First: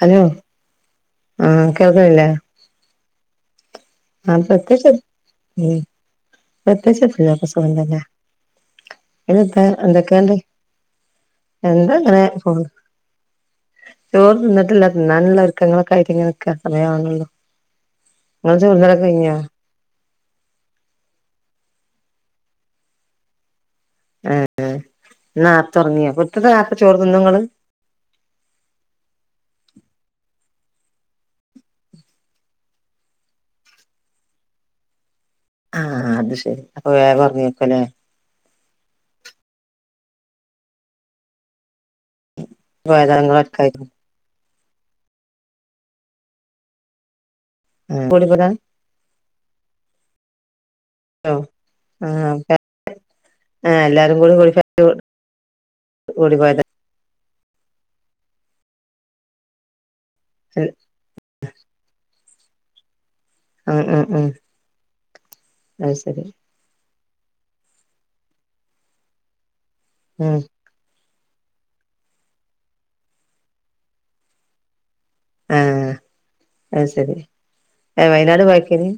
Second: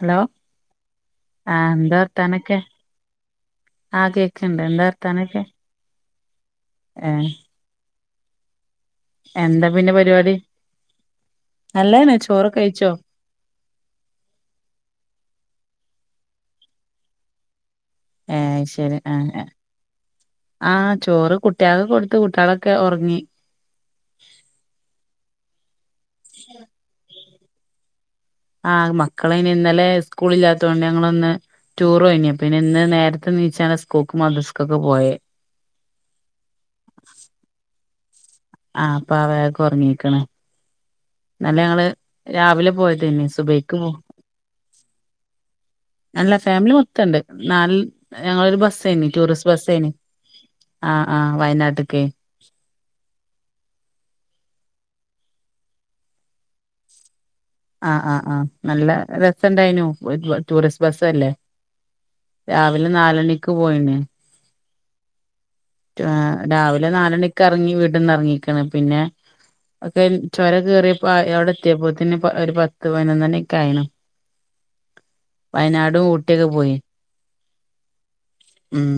Hello ആഹ് കേൾക്കില്ലേ ആ കേക്കണ്ട് എന്താ വർത്താനൊക്കെ പ്രത്യക്ഷ ഏഹ് എല്ലാർക്കും സുഖംതന്നെ ഇതക്കാ എന്താ പിന്നെ പരിപാടി എന്തൊക്കെയണ്ട് എന്താ നല്ലതന്നെ അങ്ങനെ പോ ചോറൊക്കെ കഴിച്ചോ ചോറ് തിന്നിട്ടില്ല തിന്നാനുള്ള ഒരുക്കങ്ങളൊക്കൊയിട്ട ഇങ്ങനക്ക സമയമാണല്ലോ ആഹ് അശരി ആഹ് ആഹ് ചോറ് കുട്ട്യാക്ക് കൊടുത്ത് കുട്ട്യാളൊക്കെ ഒറങ്ങി. ഏഹ് ന്ന് നാത്ത ഉറങ്ങിയ എട്ട്ണി ആയപ്പോ ചോറ് നിന്നുങ്ങള് ആഹ് മക്കളനി ഇന്നലെ സ്കൂൾ ഇല്ലാ ത്തോണ്ട് ഞങ്ങളൊന്ന് ടൂർയ്നി പിന്നെ ഇന്ന് നേര്ത്തെനീച്ചാണ് സ്കൂക്ക് മധസ്ക്കൊക്കെ പോയെ ആഹ് അത് ശരി അപ്പൊ വേഗം ഒറങ്ങിയേക്കുല്ലേ ആഹ് അപ്പൊ അവേ ഉറങ്ങിക്കാണ് ഇന്നലെ ഞങ്ങള് രാവിലെ പോയതേ പോയതാ ന്ന് ഇങ്ങള് സുബൈക്ക് ഒറ്റക്കായിട്ട് മു അല്ല ഫാമിലി മൊത്തണ്ട് നാല് ആഹ് കൂടിപ്പോയതാ ഞങ്ങളൊരു ബസ്സേനി ടൂറിസ് ബസ്സേനി ആഹ് ആഹ് [unintelligible] വയനാട്ട്ക്കേ ആ എല്ലാരും കൂടി [unintelligible] [unintelligible] കൂടി പോയതാ ആ ആ ആഹ് നല്ല രസണ്ടായിനു ടൂറിസ്റ്റ് ബസ് അല്ലേ രാവിലെ നാലണി ക്ക് ഉം പോയിന് ഉം ഉം അത് രാ ശരി രാവിലെ നാലണി ക്കെറങ്ങി വീട്ടന്നെറങ്ങിക്ക്ണ് പിന്നെ ഒക്കെര് ഉം ചൊരം കേറിയപ്പോ അവിടെ എത്തിയപ്പോത്തിന് ഒരു പത്ത് പയിനൊന്നണി ഒക്കെ ആയിണ് ആഹ് വയനാടും ഊട്ടിയൊക്കെ പോയി അത് ശരി ഏഹ് വയനാട് പോയേക്കേനി ഉം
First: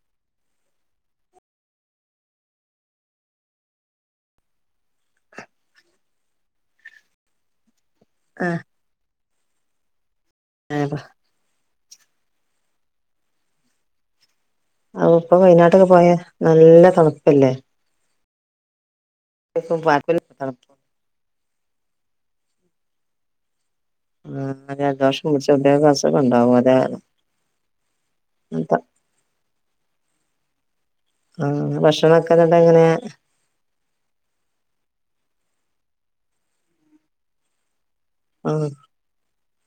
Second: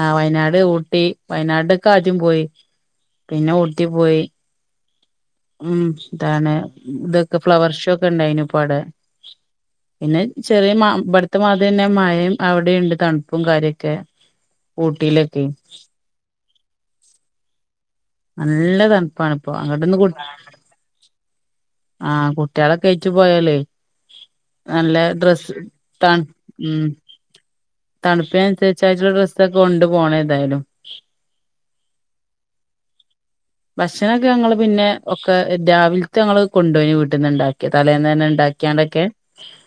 ആ വയനാട് ഊട്ടി വയനാട്ക്കാദ്യം പോയി പിന്നെ ഊട്ടി പോയി ഉം ഇതാണ് ഇതൊക്കെ ഫ്ലവർ ഷോ ഒക്കെ ഇണ്ടായ്നു ഇപ്പ ആഹ് അവ്ടെ പിന്നെ ചെറിയ മ ഏഹ് ഇബടത്തെ മാതിയന്നെ മഴയും അവടീണ്ട് തണുപ്പും കാര്യൊക്കെ ഓ ഇപ്പ ഊട്ടിയിലൊക്കെ വയനാട്ടൊക്കെ പോയ നല്ല തണുപ്പല്ലേ നല്ല തണുപ്പാണ് ഇപ്പൊ അങ്ങോട്ട ഒന്ന് കു ആ കുട്ട്യേളൊക്കേറ്റ് പോയാലേ ആ നല്ല ജലദോഷം പിടിച്ച ഡ്രസ് കുട്ടികൾക്ക് ഇട്ടാ അസുഖം ഉണ്ടാവും അതെ ഉം തണുപ്പിനുസരിച്ചായിട്ടുള്ള ഡ്രസ്സ് കൊണ്ട് പോണേതായാലും ആ ഭക്ഷണൊക്കെ എങ്ങനെ ഭക്ഷണൊക്കെ ഞങ്ങള് പിന്നെ ഒക്കെ രാവിലത്തെ ഞങ്ങള് കൊണ്ടോയി വീട്ടിന്ന് ഇണ്ടാക്കിയത് തലേന്നന്നെ ആ ഇണ്ടാക്കിയാണ്ടൊക്കെ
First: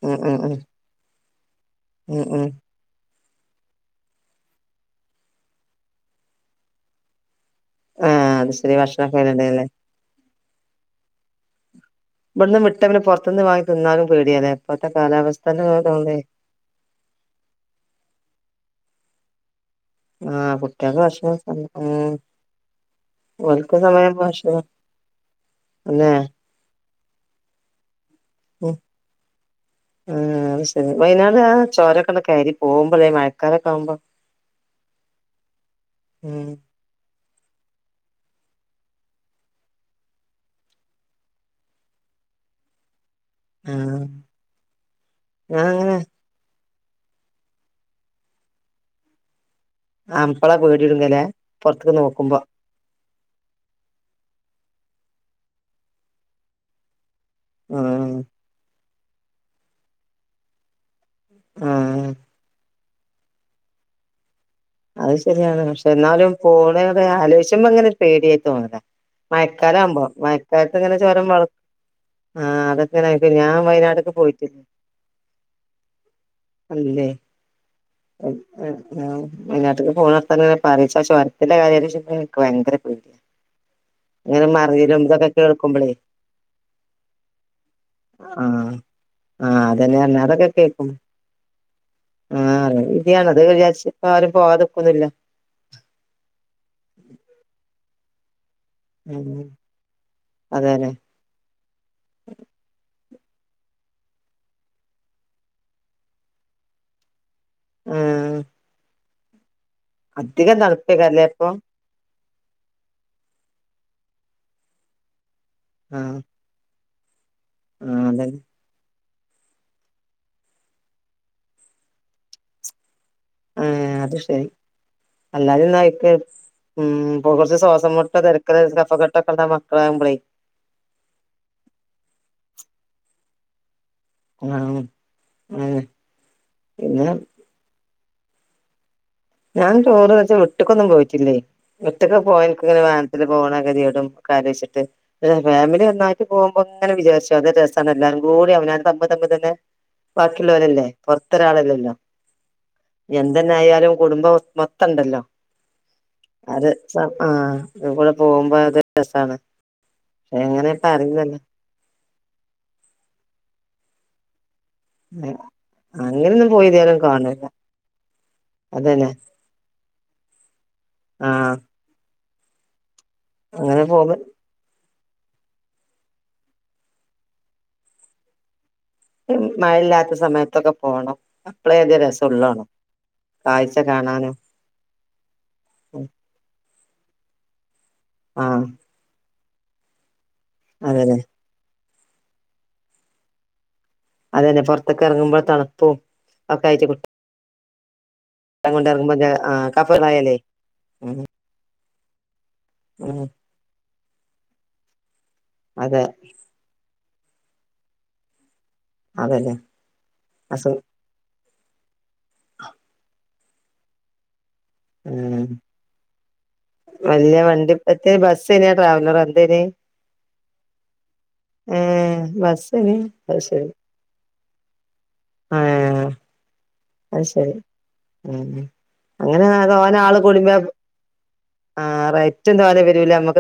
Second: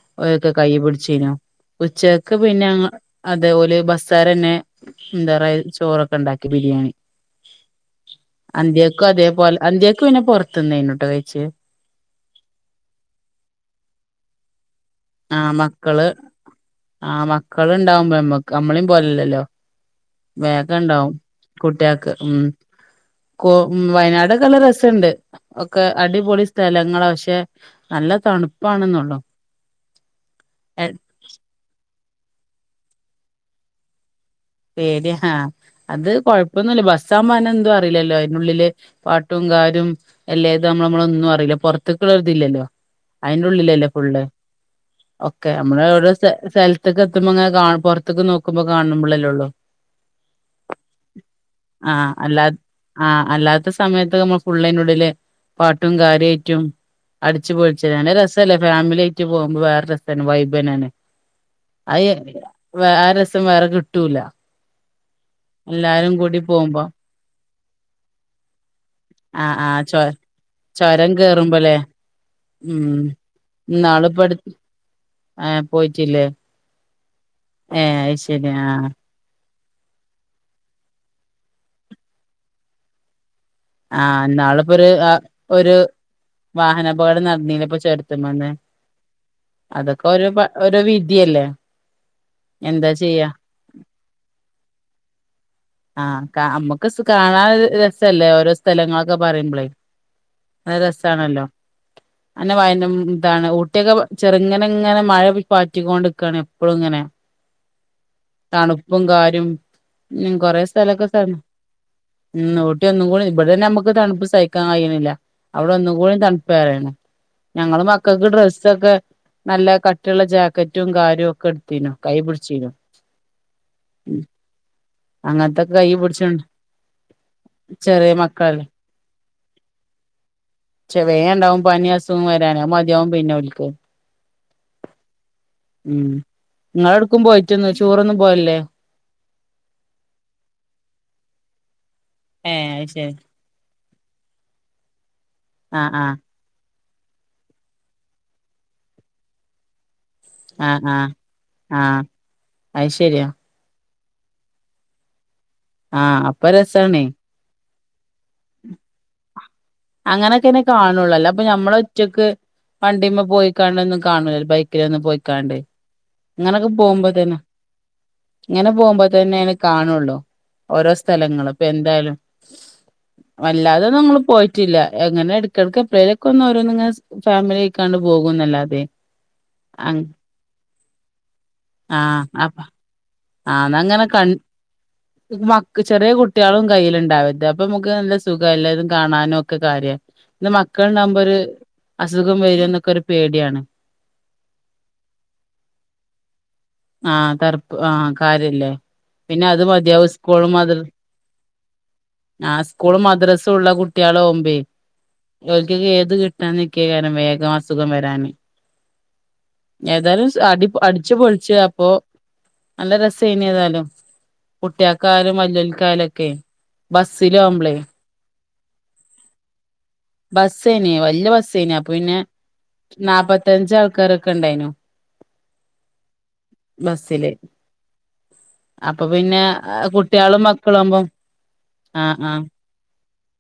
ഉം ഉം ഓലൊക്കെ ഉം കയ്യ് പിടിച്ചീനു ഉം ഉച്ചക്ക് ഉം പിന്നെ [unintelligible] അതേ ഓല് ബസ്സാരന്നെ എന്താറയ ചോറൊക്കെ ഇണ്ടാക്കി ബിരിയാണി ആ അത് ശരി അന്ത്യക്കു ഭക്ഷണൊക്കെ അതേപോലെ അതിലുണ്ടല്ലേ അന്ത്യക്കു പിന്നെ പൊറത്ത്ന്നേനുട്ടൊ കയ്ച്ചത് ഇവ്ട്ന്ന് വിട്ട പിന്നെ പൊറത്ത്ന്ന് വാങ്ങി തിന്നാനും പേടിയാലെ ആ മക്കള് ആ മക്കള് ഇണ്ടാവുമ്പോ ഞമ്മക്ക് നമ്മളിം പോലെല്ലല്ലോ ആ കുട്ടികൾക്ക് വേഗണ്ടാവും ഭക്ഷണം കുട്ട്യോക്ക് ഉം കൊ ഓൽക്ക് ഉം സമയം വയനാടൊക്കെല്ല ഭക്ഷണം രസണ്ട് ഒക്കെ അല്ലേ അടിപൊളി സ്ഥലങ്ങള പക്ഷെ നല്ല ഉം തണുപ്പാണെന്നള്ളു ആ അശരി വയനാട് ആ ചോരൊക്കൊന്ന് കയരി പോവുമ്പല്ലേ മഴക്കാലൊക്കെ ആവുമ്പോ പേടിയാ ഹാ അത് ഉം കൊഴപ്പൊന്നല്ലാ ബസ് സാമാനം എന്തും അറിയില്ലല്ലോ അതിനുള്ളില് പാട്ടും കാരും അല്ലെത് നമ്മൾ നമ്മളൊന്നും അറിയില്ല പുറത്ത്ക്ക് [unintelligible] ആ അയ്ന്റുള്ളിലല്ലെ ഫുള്ള് ഒക്കെ ഞാൻ അങ്ങനെ അമ്മള്വടെ സ്ഥ സ്ഥല് ത്തൊക്കെ എത്തുമ്പങ്ങനെ കാ പൊറത്തക്ക് നോക്കുമ്പോ കാണുമ്പള്ളല്ലേള്ളു ആ അപ്പളാ പേടിടുങ്ങലേ പൊറ്ത്ത് നോക്കുമ്പോ ആഹ അല്ലാത്ത സമയത്ത് മ്മ ഫുള്ളൈന്റുള്ളില് പാട്ടും കാര്യമായിട്ടും അടിച്ചുപയൊയ്ച്ച് ഉം നല്ല രസല്ലെ ഫാമിലി ആയി ട്ട് പോവുമ്പോ വേറെ രസ്സാണ് വൈബെന്നാണ് ആഹ് വ ആ രസം വേറെ കിട്ടൂല അത് ശരിയാണ് പക്ഷെ എല്ലാരും എന്നാലും കൂടി പോകുമ്പോ പോണേക്ക ആലോയ്ച്ചുമ്പോങ്ങനെ പേടിയായി തോന്നല ആഹ് ആഹ് ചൊ മയക്കാലാവുമ്പോ മഴക്കാലത്ത് ഇങ്ങനെ ചൊരം ചോരം വള കേറുമ്പോല്ലേ ആഹ ഉം അതൊക്കെയാണ് ഞാൻ വയനാടൊക്കെ പോയിട്ടി ആഹ പോയിട്ടില്ലേ ഏഹ് അത് അ ശരി ആഹ് അ വയനാട്ടക്ക് പോണത്തരെ പറയിച്ച ച്ചൊരത്തിന്റെ കാര്യ എനിക്ക് ഭയങ്കര പേടി ആ ന്നാളിപ്പൊരു ആ ഒരു കേൾക്കുമ്പളേ വാഹനാപകടം നടന്നീലേപ്പോ ചൊരത്ത്മ്മ്ന്ന് ആഹ് ആഹ് അതന്നെ അതൊക്കെ ഒരുപ്പ ഒരു വിധിയല്ലേ ആഹ ഇത്യാണത് ജ്ജ് ആഹ കാ നമ്മുക്ക് കാണാൻ രസല്ലേ ഓരോ സ്ഥലങ്ങളൊക്കെ ഉം പറയുമ്പളേ അ അതന്നെ രസമാണല്ലോ അന്നെ വയന അതാണ് ഊട്ടിയൊക്കെ ചെറുങ്ങനെ ഇങ്ങനെ മഴ പാറ്റിക്കൊണ്ടിക്കുകയാണ് എപ്പോഴും ഇങ്ങനെ ആഹ് തണുപ്പും കാര്യം ഉ അധികം കൊറെ സ്ഥലൊക്കെ സർ തണുപ്പേക്കാരല്ലേ ഇപ്പൊ ഉം ഊട്ടി ഒന്നും കൂടിും ഇവിടെ തന്നെ നമുക്ക് തണുപ്പ് സഹിക്കാൻ കഴിയണില്ല അവിടെ ഒന്നും കൂടിം ആഹ് തണുപ്പേറേണ് ഞങ്ങള് ആഹ് അതന്നെ മക്കൾക്ക് ഡ്രസ്സൊക്കെ നല്ല കട്ടിള്ള ജാക്കറ്റും കാര്യവും ഒക്കെ എടുത്തനു കൈപ പിടിച്ചീനു ആഹ് അത് ശരി അങ്ങനത്തൊക്കെ കൈ അല്ലാതുംക്ക് പിടിച്ചോണ്ട് ഉ ഇപ്പൊ കുറച്ച് ശ്വാസം മുട്ട തിരക്ക കഫ ചെവ ഉണ്ടാവും പനി അസുഖം വരാന് മതിയാവും പിന്നെ ഓൽക്ക് ആഹ് അങ്ങനെ ഉ നിങ്ങള പിന്നെ എടുക്കും പോയിട്ടന്നു ടൂറൊന്നും പോവല്ലേ ഞാൻ ചടോറ് വെച്ചാൽ വിട്ടിക്കൊന്നും പോയിട്ടില്ലേ വിട്ട്ക്കൊക്കെ പോയ എക്ക ഏഹ് ഇങ്ങനെ അത് ശരി വാഹനത്തിൽ പോണ കത്യേടും ക്കെ ആലോചിച്ചിട്ട് ഫാമിലി ആഹ് ആഹ് ഒന്നായിട്ട് പോകുമ്പോ അങ്ങനെ വിചരിച്ചു അ രസമാണ് എല്ലാരും കൂടി അവന തമ്മ തമ്പ തന്നെ ബാക്കിയുള്ള ആഹ് പോലല്ലേ ആഹ് പൊറത്തൊരാളല്ലല്ലോ ആഹ് അത് ശരിയാ എന്തെന്നെ ആയാലും കുടുംബ മൊത്തംണ്ടല്ലോ ആഹ് അപ്പൊ അത് രസാണേ ആഹ പോകുമ്പോ അത് രസമാണ് അങ്ങനെയൊക്കെന്നെ കാണുള്ളല്ലോ അപ്പൊ മ്മെ ഒച്ചക്ക് വണ്ടിയമ്മ പോയിക്കാണ്ടൊന്നും കാണൈ ഒ ഒന്ന് പോയിക്കാണ്ട് അങ്ങനെയൊന്നും പോയി ഇങ്ങനൊക്കെ ഇതുവരെ പോകുമ്പോ തന്നെ കാണൂല്ല ഇങ്ങനെ പോകുമ്പോ അതന്നെ തന്നെ അന് കാണുള്ളൂ ഓരോ സ്ഥലങ്ങളും ആഹ് ഇപ്പൊ എന്തായാലും അങ്ങനെ വല്ലാതെ നങ്ങൾ പോകുമ്പോ പോയിട്ടില്ല എങ്ങനെ എടുക്കടുക്ക എപ്പഴേലൊക്കെന്നും ഓരോന്ന നിങ്ങൾ ഫാമിലി ആയിക്കാണ്ട് പോകും എന്നല്ലാതെ മഴയില്ലാത്ത സമയത്തൊക്കെ പോണം അപ്പളേ അത് രസൊള്ളാണും ആന്നങ്ങനെ ക മ ചെറിയ കുട്ടികളും കയ്ല്ണ്ടാവത് അപ്പൊ സ നല്ല സുഖ ആഹ് എല്ലായതും കാണാനോ ഒക്കെ കാര്യ ഇ അതന്നെ മക്കൾണ്ടാവകുമ്പോ ഒരു അസുഖം വരും എന്നൊക്കെ ഒരു പേടിയാണ് അത തന്നെ പൊറത്തൊക്കെ ഇറങ്ങുമ്പോൾ തണുപ്പും ഒക്കെ ആയിട്ടട് ആഹ് തറപ്പ് ആഹ് കാര്യല്ലേ പിന്നെ അത് ആഹ് മതിയാവും കഫളായാലേ സ്കൂളും മാതരി ഉം ആ സ്കൂള് ഉം മദ്രസും ഉള്ള കുട്ടികൾഓകുമ്പേക്ക് അതെ ഏത് കിട്ടാൻ നിക്കിയ ക വേഗം അ അതന്നെ അസു അപ്പൊ നല്ല രസേനി ഏതാലും കുട്ടിക്കാരും ഉം വല്ല്യോൽക്കായാലൊക്കെ ബസിലാവുമ്പളെ സന ട്രാവവലർ എന്തേനി ബസ്സേനെയ വല്യ ബസ്സേനിയാ പിന്നെ ഏഹ് ബസ്സേന് അത് ശരി നാല്പ്പത്തഞ്ച ആൾക്കാരൊക്കെ ഇണ്ടായിനു ആഹ് അത് ബസ്സില് ശരി ഉം അപ്പൊ പിന്നെ അങ്ങനെ കുട്ടികളും മക്കളും ആവുമ്പം ആറ ഏറ്റവും തധവാന വരൂല നമ്മക്ക്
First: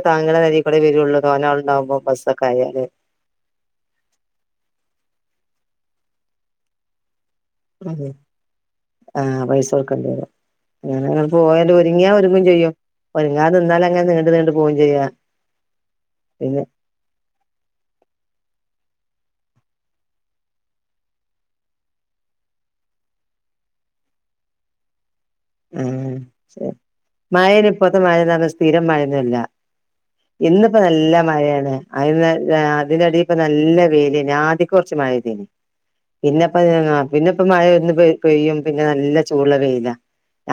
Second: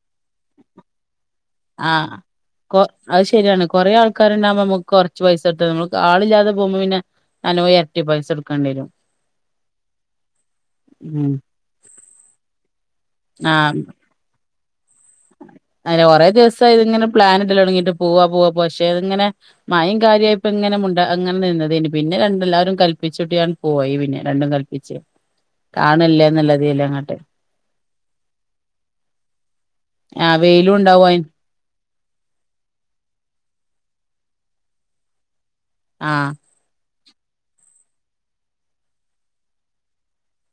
ആഹ ബസ്സൊക്കെ കൊ ആയാല് അത് ശരിയാണ് കൊറേ ആൾക്കാരുണ്ടാവകുമ്പോ നമുക്ക് കൊറ പൈസടുത്ത നമ്മുക്ക് ആളില്ലാതെ പോകുമ്പോ പിന്നെ അനോ ഇരട്ടി പൈസ എടുക്കേണ്ട ആഹ പൈസൊട്ക്കണ്ടി വരും അങ്ങനങ്ങ ഉം പോ ഒരുങ്ങാ ഒരുങ്ങും ചെയ്യും ഒരുങ്ങാ നിന്നാലും അങ്ങനെ നീണ്ടു നീു പോകയും ചെയ്യാ അതെ കുറെേ പിന്നെ ദിവസം ഇതിങ്ങനെ പ്ലാൻ ഇല്ലോ തുടങ്ങിട്ട് പോവാ പോവാ പോ ങ്ങനെ മായം കാര്യമായി ഇപ്പ ഇങ്ങനെ അങ്ങനെ നിന്നത പിന്നെ രണ്ടെല്ലാരും കല്പ്പിച്ചിട്ട്യൂടിണ് പോ പോയി പിന്നെ രണ്ടും കൽപ്പിച്ച് ഉം കാണല്ലേ ശരി എന്നുള്ളതില് അങ്ങട്ട് മഴയ്ന് ഇപ്പത്തെ മഴ നല്ല സ്ഥിരം മഴൊന്നല്ല ആഹ് വെയിലും ഇന്ന്പ്പോ ഉണ്ടാവും നല്ല അയിന് മഴയാണ് അയ് അതിന്റെടി ഇപ്പൊ നല്ല വെയ്ലേനി ആദികൊർച് മഴ പെയ്തീനി. ആഹ് പിന്നെപ്പ! പിന്നെയിപ്പ മഴയൊന്നു പെയ പെയ്യും. പിന്നെ നല്ല ചൂടുള്ള വെയിലാ!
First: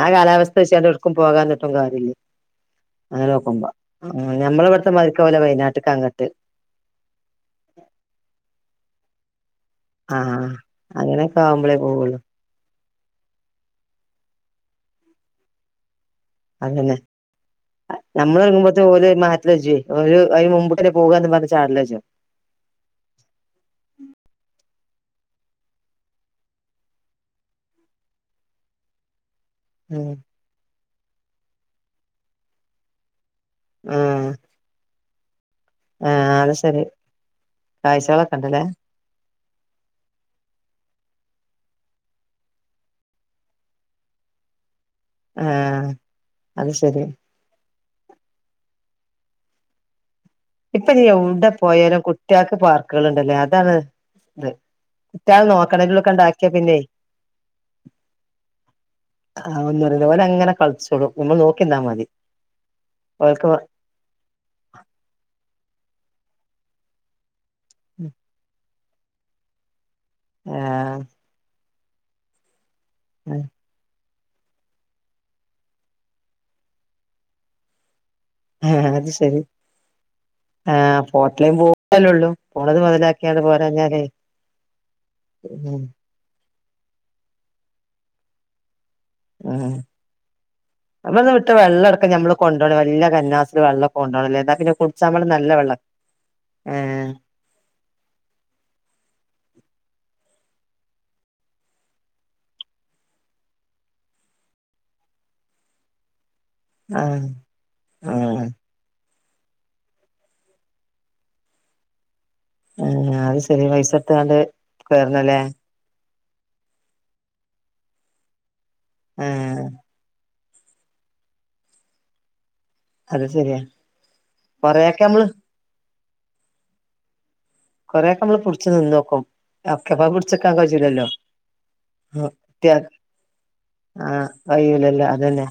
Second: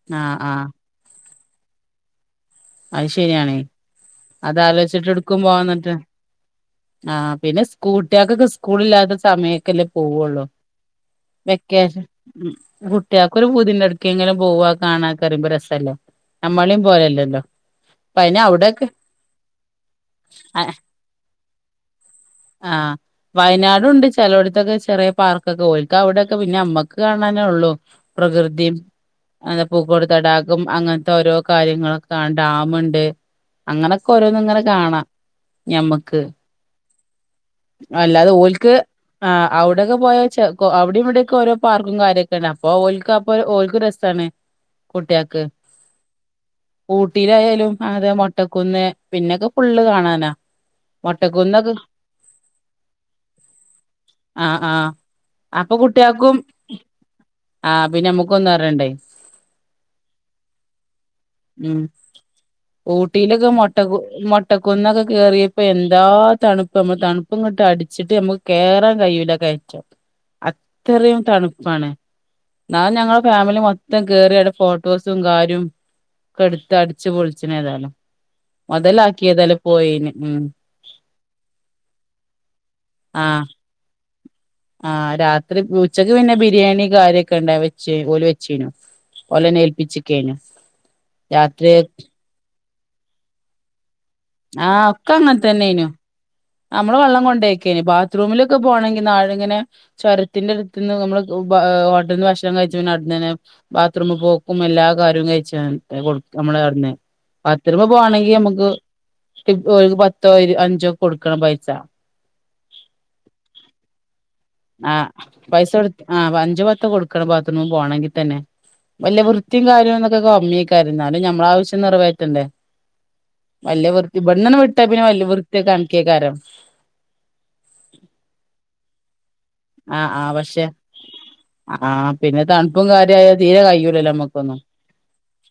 ആഹ്! കാലാവസ്ഥ വെച്ചു എടുക്കും പോകാതിരുന്നിട്ടും കാര്യില്ല. അത് ശരിയാണേ! ഞമ്മളെ ഇവിടുത്തെ അതലോചിച്ചിട്ട് എടുക്കും മാതിരിക്കാവൂല പോവാതിന്നിട്ട്! വയനാട്ട്ക്ക് അങ്ങട്ട് ആഹ്! പിന്നെ സ്കൂട്ടിയോൾക്കൊക്കെ സ്കൂളി ല്ലാതെ! ല്ല പോവുള്ളൂ. ആഹ് അങ്ങനെയൊക്കെ ആവുമ്പോളേ വെക്കേ! പോവുള്ളൂ കുട്ടിയോക്കൊരു ഒരു പൂതിണ്ട് ഇടക്കെങ്കിലും പോവാ കാണാത്തറിയുമ്പോ രസല്ലെ. നമ്മളെയും അതന്നെ പോലെല്ലല്ലോ. നമ്മള് ഇറങ്ങുമ്പോത്ത് ഓല് മാറ്റലജേ ഓല് അയ്ന് മുമ്പ്ക്കന്നെ പോകാന്നും പർഞ്ഞ് ചാടലജും. ആ വയനാടുണ്ട് ചെലോട്ത്തൊക്കെ ചെ കുറെ പാർക്കൊക്കെ പോയി ഇക്ക അവിടെൊക്കെ പിന്നെ അമ്മക്ക് കാണാനേ ഉള്ളു പ്രകൃതിയും! പൂക്കോട് ഉം തടാകം. അങ്ങനത്തെ ഓരോ കാര്യങ്ങളൊക്കെ ഡാമുണ്ട്. അങ്ങനൊക്കെ ആഹ് ഓരോന്നും ഇങ്ങനെ കാണാം! ഞമ്മക്ക്. ആഹ് അത് ശരി അല്ലാതെ കാഴ്ചകളൊക്കെ ഉണ്ടല്ലേ ഓൽക്ക്! ആ അവ്ടൊക്കെ പോയാ ചെ കോ അവിടിം ഇവിടിയൊക്കെ ഓരോ പാർക്കും കാര്യൊക്കെണ്ട് അപ്പൊ ഓൽക്ക് അപ്പൊ ഓൽക്ക് രസാണ്. കുട്ട്യാക്ക് ആഹ് അത് ശരി ലും അതെ മൊട്ടക്കുന്നേ പിന്നെക്കെ ഫുള്ള് കാണാനാ. ഇപ്പൊ ഇനി എവിടെ മൊട്ടക്കുന്നൊക്കെ പോയാലും കുട്ടിയാക്ക് പാർക്കുകളുണ്ട്ലേ അതാണ് ത്. ആഹ് ആഹ് ഇറ്റാള്ളേ അപ്പൊ നോക്കണ അയ്ന്റെ കുട്ട്യാക്കും ഉള്ള്ക്കാണ്ടാക്കിയാ പിന്നെ ആഹ് പിന്നെ നമ്മുക്കൊന്നും അറിയണ്ടേ അ ആ ഒന്നും അറീല ഓലങ്ങനെ കച്ചോളും നമ്മൾ നോക്കി നിന്നാ ഉം മതി. ഊട്ടിയിലൊക്കെ ഓൽക്ക് മുട്ടക്ക് മുട്ടക്കുന്നൊക്കെ കേറി! ഇപ്പൊ എന്താ തണുപ്പ്‌ [unintelligible] തണുപ്പ്‌ങ്ങട്ട് അട്ച്ചിട്ട് നമ്മക്ക് കേറാൻ കഴിയൂല കയറ്റം. ആഹ് അത്രയും തണുപ്പാണ് ന്നാലും ഞങ്ങളെ ഫാമിലി മൊത്തം കയറിയടെ ഫോട്ടോസും കാര്യവും ഒക്കെ എടുത്ത് അടിച്ച് പൊളിച്ച നെ ഏതാലും. ആഹ് അത് ശരി മൊതലാക്കിയതല്ലേ പോയേന് ആഹ്! ഹോട്ടലും പോവാലല്ലെള്ളൂ പോണത് മുതലാക്കിയാണ് ആഹ് പോരാഞ്ഞാലേ! ആഹ്! രാത്രിക്ക് ഉം ഉച്ചക്ക് പിന്നെ ബിരിയാണി കാര്യൊക്കെ ഉണ്ടാരുന്നു. വെച്ച് ഓല് വെച്ചിരുന്നു. ഉം! അമ്മടെ വിട്ട് രാത്രി വെള്ളം എടക്ക നഞമ്മള് കൊണ്ടപോണം. വല്ല്യ കന്നാസ് വെള്ളം. കൊണ്ടോണല്ലേ ന്നാ പിന്നെ ആഹ് കുട്ച്ചാം ഒക്കെ വെള്ളം അങ്ങനെ നല്ല വെള്ള. തന്നെനു നമ്മള് വെള്ളം കൊണ്ടേക്കേനി ബാത്റൂമിലൊക്കെ പോകണെങ്കിൽ [unintelligible] യിങ്ങനെ ചൊർത്തിന്റെ അട്ത്ത്ന്ന് നമ്മള് ബേ ഹോട്ടൽന്ന് ഭക്ഷണം കഴിച്ചു പിന്നെ അട്ന്നന്നെ ബാത്റൂമിൽ പോക്കും ഏ എല്ലാ കാര്യവും കഴിച്ചാ [unintelligible] കൊട് നമ്മളെട്ന്ന് ആഹ് പത്ത് രൂപ പോണെങ്കി ആഹ് നമ്മക്ക് [unintelligible] ഓൽക്ക് പത്തോ ഇ അഞ്ചോ കൊടുക്കണം പൈസ. ആഹ് അത് ശെരി പൈസ ഇട്ത്ത്കാണ്ട് ആഹ് കേറണല്ലേ പൈസ കൊടുത്ത് ആഹ്! അഞ്ച് പത്തോ കൊടുക്കണം ബാത്റൂമി പോണെങ്കിൽ തന്നെ വലിയ വൃത്തിയും ആഹ് കാര്യവും എന്നൊക്കെ! അമ്മിയക്കായിരുന്നാലും ഞമ്മളെ ആവശ്യം നിറവേറ്റണ്ടേ? അത് ശരിയാ വലിയ വൃത്തി! വെണ്ണണെ വിട്ട കൊറെയൊക്കെ പിന്നെ വല്യ നമ്മള് വൃത്തിയൊക്കെ കണക്കിയക്കാരം. കൊറേക്കെ നമ്മള് പുട്ച്ച് നിന്നോക്കും ഒക്കെപ്പെ ആഹ് ആഹ് പിട്ച്ച്ക്കാൻ പക്ഷെ കച്ചൂലല്ലോ ആഹ് പിന്നെ തണുപ്പും [unintelligible] കാര്യായ തീരെ കയ്യൂലല്ലോ ആഹ് നമ്മക്കൊന്നും കയ്യൂലല്ലോ അതന്നെ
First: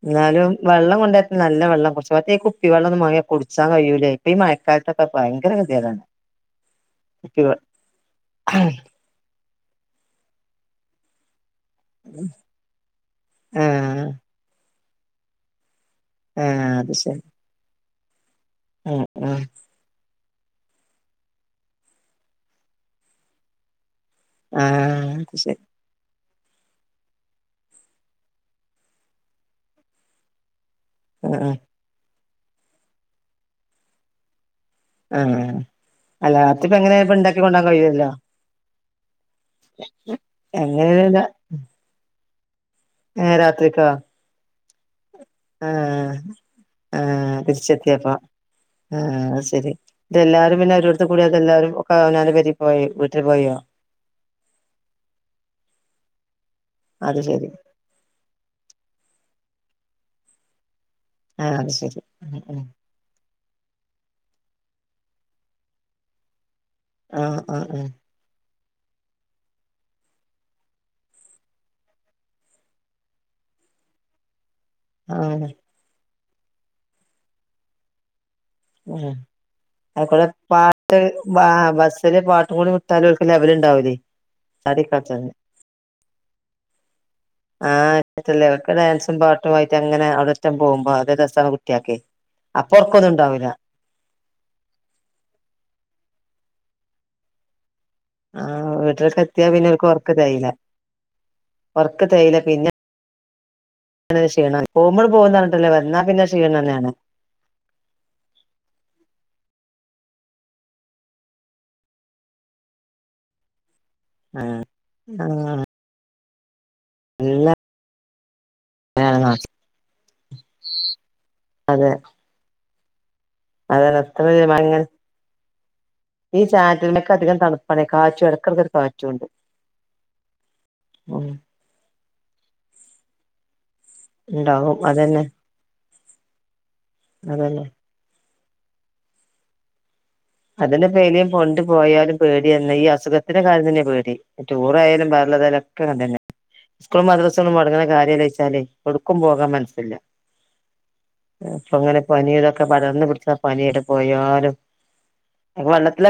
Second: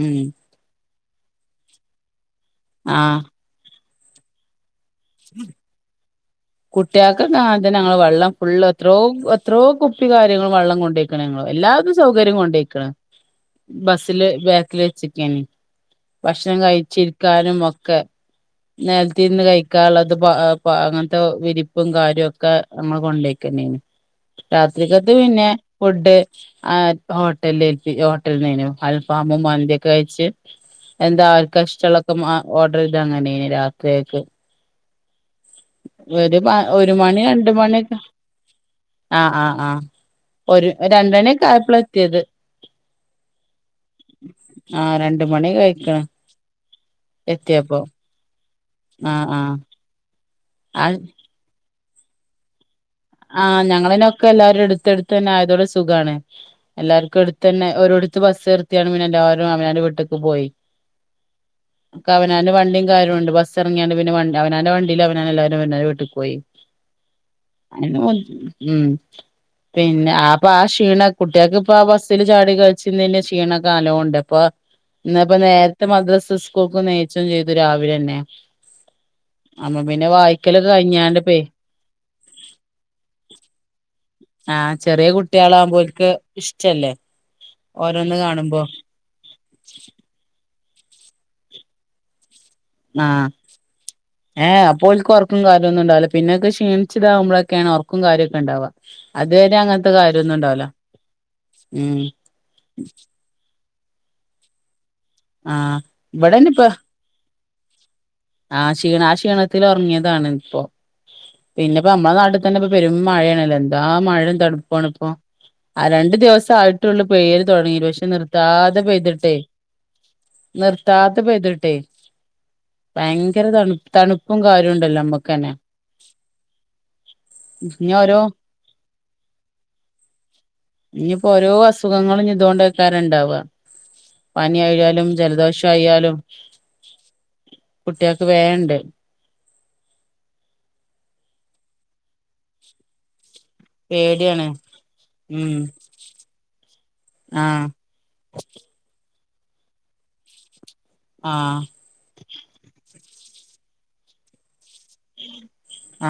ഉം ന്നാലും വെള്ളം കൊ നല്ല വെള്ളം കുടിച്ച്മറ്റേ ഇ കുപ്പി വെള്ളം ഒന്നും ആഹ് വാങ്ങിയ കുടിച്ചാ കഴ യൂല്ല. ഇപ്പ ഈ മഴ! കഴുത്തൊക്കെ ഭയങ്കര കെതിയേടാണ്. കുട്ടിയാക്കങ്ങ [unintelligible] തന്നെ ഞങ്ങള് വള്ളം ഫുള്ള് എത്രോ എത്രയോ കുപ്പി കാര്യങ്ങളും വെള്ളം കൊണ്ടോയ്ക്കണ് ഞങ്ങള്. എല്ലാ വിധ സൗകര്യം കൊണ്ടേയ്ക്ക്ണ് ആഹ് ബസ്സില് ബാക്കില് വെച്ചെക്കേനി. ഭക്ഷണം ആഹ് അത് ശരി കഴിച്ചിരിക്കാനും ഒക്കെ ഉം ഉം നിലത്തിരിന്ന് കഴിക്കാനുള്ള! ഇത് പ്പോ അ പ്പ അങ്ങൻത്തെ വിരിപ്പും കാര്യക്കെ നമ്മൾ കൊണ്ടയ്ക്കന്നേനി രാത്രിക്കത്ത് ആഹ് അത് ശരി പിന്നെ ഫുഡ് ആ ഹോട്ടല് ഹോട്ടലിന്നു അൽഫാമും മന്തിയൊക്കെ കഴിച്ച്! എന്താ ആഹ് അവർക്ക് ഇഷ്ടള്ളൊക്കെ ഓർഡർ ചെയ്ത് അങ്ങനെ രാത്രിയേക്ക്! ആഹ് ആഹ് അല്ല ഒരു പ രാത്രിപ്പ ഒരു എങ്ങനെ ഇപ്പ മണി ഇണ്ടാക്കി രണ്ട് കൊണ്ടോവാൻ മണിയൊക്കെ കഴിയൂലല്ലോ ആ ആ ആ ഒരു രണ്ട് എങ്ങനെയല്ല മണിയൊക്കെ ആയപ്പള എത്തിയത്. ഏഹ് ആ രണ്ട് മണി ആ കഴിക്കണ് ആ എത്തിയപ്പോ തിരിച്ചെത്തിയപ്പം. ആ ശരി എല്ലാരും പിന്നെ ഒരിടത്ത് കുടെ എല്ലാരും ഒക്ക ഒരി ആഹ് ഞങ്ങളിനൊക്കെ എല്ലാരും എടുത്ത്ടുത്ത് തന്നെ ആയതോടെ സുഖമാണ്. അത് എല്ലാർക്കും അടുത്ത് ശരി തന്നെ ഒരു എടുത്ത് ബസ്ർത്തിയാണ്. പിന്നെ എല്ലാ വനവൻ്റെ വീട്ടിക്ക്പോയി. ആഹ് അത് ശരി ക്ക ആഹ് വനനവൻ്റെ വണ്ടിയു കര്യയുണ്ട്. ബസ് ഇറങ്ങിയാണ്ട് പിന്നെ വണ്ടി അവനാന്റെ വണ്ടിയിൽ അവനൻ്റെ എല്ലാവരും വിട്ടുക്കു പോയി. ആഹ മം പിന്നെ ആപ്പൊ ആ ക്ഷീണ കുട്ടികൾക്ക് ഇപ്പൊ ആ ബസ്സിൽ ചാടി കഴിച്ചതിൻ്റെ ക്ഷീണക്കെ അലവുണ്ട് ഇപ്പൊ ഇന്നപ്പ നേരത്തെ മദ്രാസ്സ് സ് സ് കോക്ക നെയച്ചം ചെയ്തു രാവിലെ തന്നെ അ അത് കുടെ പാട്ട് കഴിഞ്ഞാണ്ട്പ്പേ ബാ ബസില് പാട്ട് കൂടി തലകൾക്ക് ലെവല് ഉണ്ടാവില്ലേ. ആഹ ചെറിയ കുട്ടികളാകുമ്പോക്ക് ഇഷ്ടല്ലേ? ആ ഓരോന്ന് കാണുമ്പോ റ്റുള്ളവർക്ക് ഡാൻസും പാട്ടും ആയിട്ട് അങ്ങനെ അവി ഷം പോകുമ്പോ അത് രസാണ് കുട്ടികൾക്ക് അപ്പൊർക്കൊന്നും ഉണ്ടാവൂല്ല. ഏഹ അപ്പോ ഓൽക്ക് ഉർക്കും കാര്യമൊന്നും ഉണ്ടാവില്ല പിന്നൊക്കെ ക്ഷിണിച്ചതാകുമ്പോഴൊക്കെയാണ് ർക്കം കാര്യൊക്കെ ഇണ്ടവാ ആഹ് വീട്ടിലൊക്കെ അത് തന്നെ അങ്ങനത്തെ കാര്യമൊന്നും ഉണ്ടാവില്ല. വർക്ക് തേയില. പിന്നെ ങ്ങ ക്ഷീണാ പോകുമ്പോഴും പോക പറഞ്ഞിട്ടല്ലേ ആഹ് വന്നാ പിന്നെ ക്ഷീണം. തന്നെയാണ്. ആ ക്ഷീണം. ആ ക്ഷീണത്തിൽ ഉറങ്ങിയതാണ് ഇപ്പൊ. പിന്നെ ഇപ്പ നമ്മ നാട്ടിൽ തന്നെ ഇപ്പൊ പെരും മഴയാണല്ലോ. എ എന്താ മഴയും ആഹ് തണുപ്പാണ് ഇപ്പോ. ആഹ് ആ രണ്ടു ദിവസേ ആയിട്ടുള്ളൂ. പെഴല് നല്ല തുടങ്ങിയിട്ട് പക്ഷേ നിർ നിർത്താതെ പെയ്തിട്ടെ, നിർത്താതെ പെയ്തിട്ടെ. അതെ ഭയങ്കര തണു അതാണ് എത്ര തണുപ്പും കാര്യ ഭയങ്കര ഉണ്ടല്ലോ? നമ്മുക്ക്ന്നെ. ഈ ചാറ്റിലൊന്ക്കെ? അധികം തണുപ്പന്നെ ഇനി ഓരോ കാറ്റ് ഇടക്കക്കൊ കാറ്റുംണ്ട്. ഇനിയിപ്പോ ഓരോ അസുഖങ്ങളാ! ഇതുകൊണ്ട് വക്കാറുണ്ടാവുക ഉണ്ടാവും പനിയയാലും ജലദോഷ ആയാലും. അതെന്നെ കുട്ടികൾക്ക് വേണ്ട് അതിന്നെ പ്പെ എയ്ലെ കൊണ്ടു പോയാലും പേടിയന്നെ ഈ അസുഖം. ഇതേകാര്യം തന്നെ പേടി. പേടിയാണ് ടൂറയാലും, ഉം ബേറെള്ളതൊക്കെ തന്നെ സ്കൂള് മദ്രസ ഒന്നും ആഹ് മൊടങ്ങന കാര്യാലോജിച്ചലെ പെടും. ക്കും പോകാൻ മനസില്ല. ആഹ് പ്പൊ ങ്ങനെ പനി ടെ പാർന്ന് പിടിച്ച പനിയട് പോയാലും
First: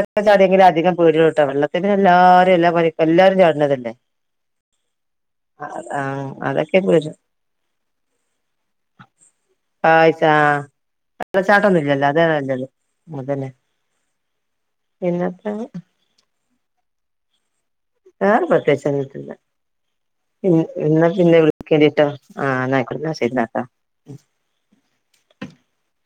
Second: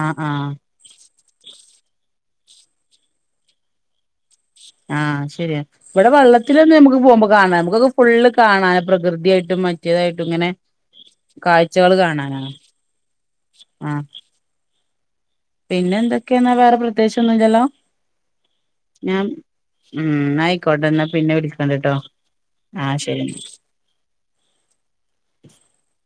ആഹ് ആഹ് ചടിയെങ്കിലും അധികം പേടി കേട്ട വെള്ളത്തിന് എല്ലാരും എല്ല പനി എല്ലാരും ചാടണതല്ലെ. ആ ശരിയാ ഇവിടെ വെള്ളത്തിന്ന് അതൊക്കെ നമ്മുക്ക് പേടി പോകുമ്പോ കാണാൻ നമുക്കൊക്കെ ഫുള്ള് കാണാ പ്രകൃതിയായിട്ടും മറ്റേതായിട്ടു കാഴ്ച ആ ഇങ്ങനെ വെള്ളച്ചാട്ടൊന്നും കാഴ്ചകൾ ഇല്ലല്ലോ അതാണ് കാണാനാണ് നല്ലത് അതന്നെ ആ പിന്നെപ്പ പിന്നെ എന്തൊക്കെയന്ന വേറെ പ്രത്യേകിച്ചൊന്നുല്ലല്ലോ? വേറെ പ്രത്യേകിച്ചൊന്നു എത്തുല്ല. ഉം ന്നാ പി ആയിക്കോട്ടെ എന്നാ പിന്നെ വിളിക്കലേ വിളിക്കണ്ട്ട്ടോ ആഹ് ശരി ഉം [unintelligible]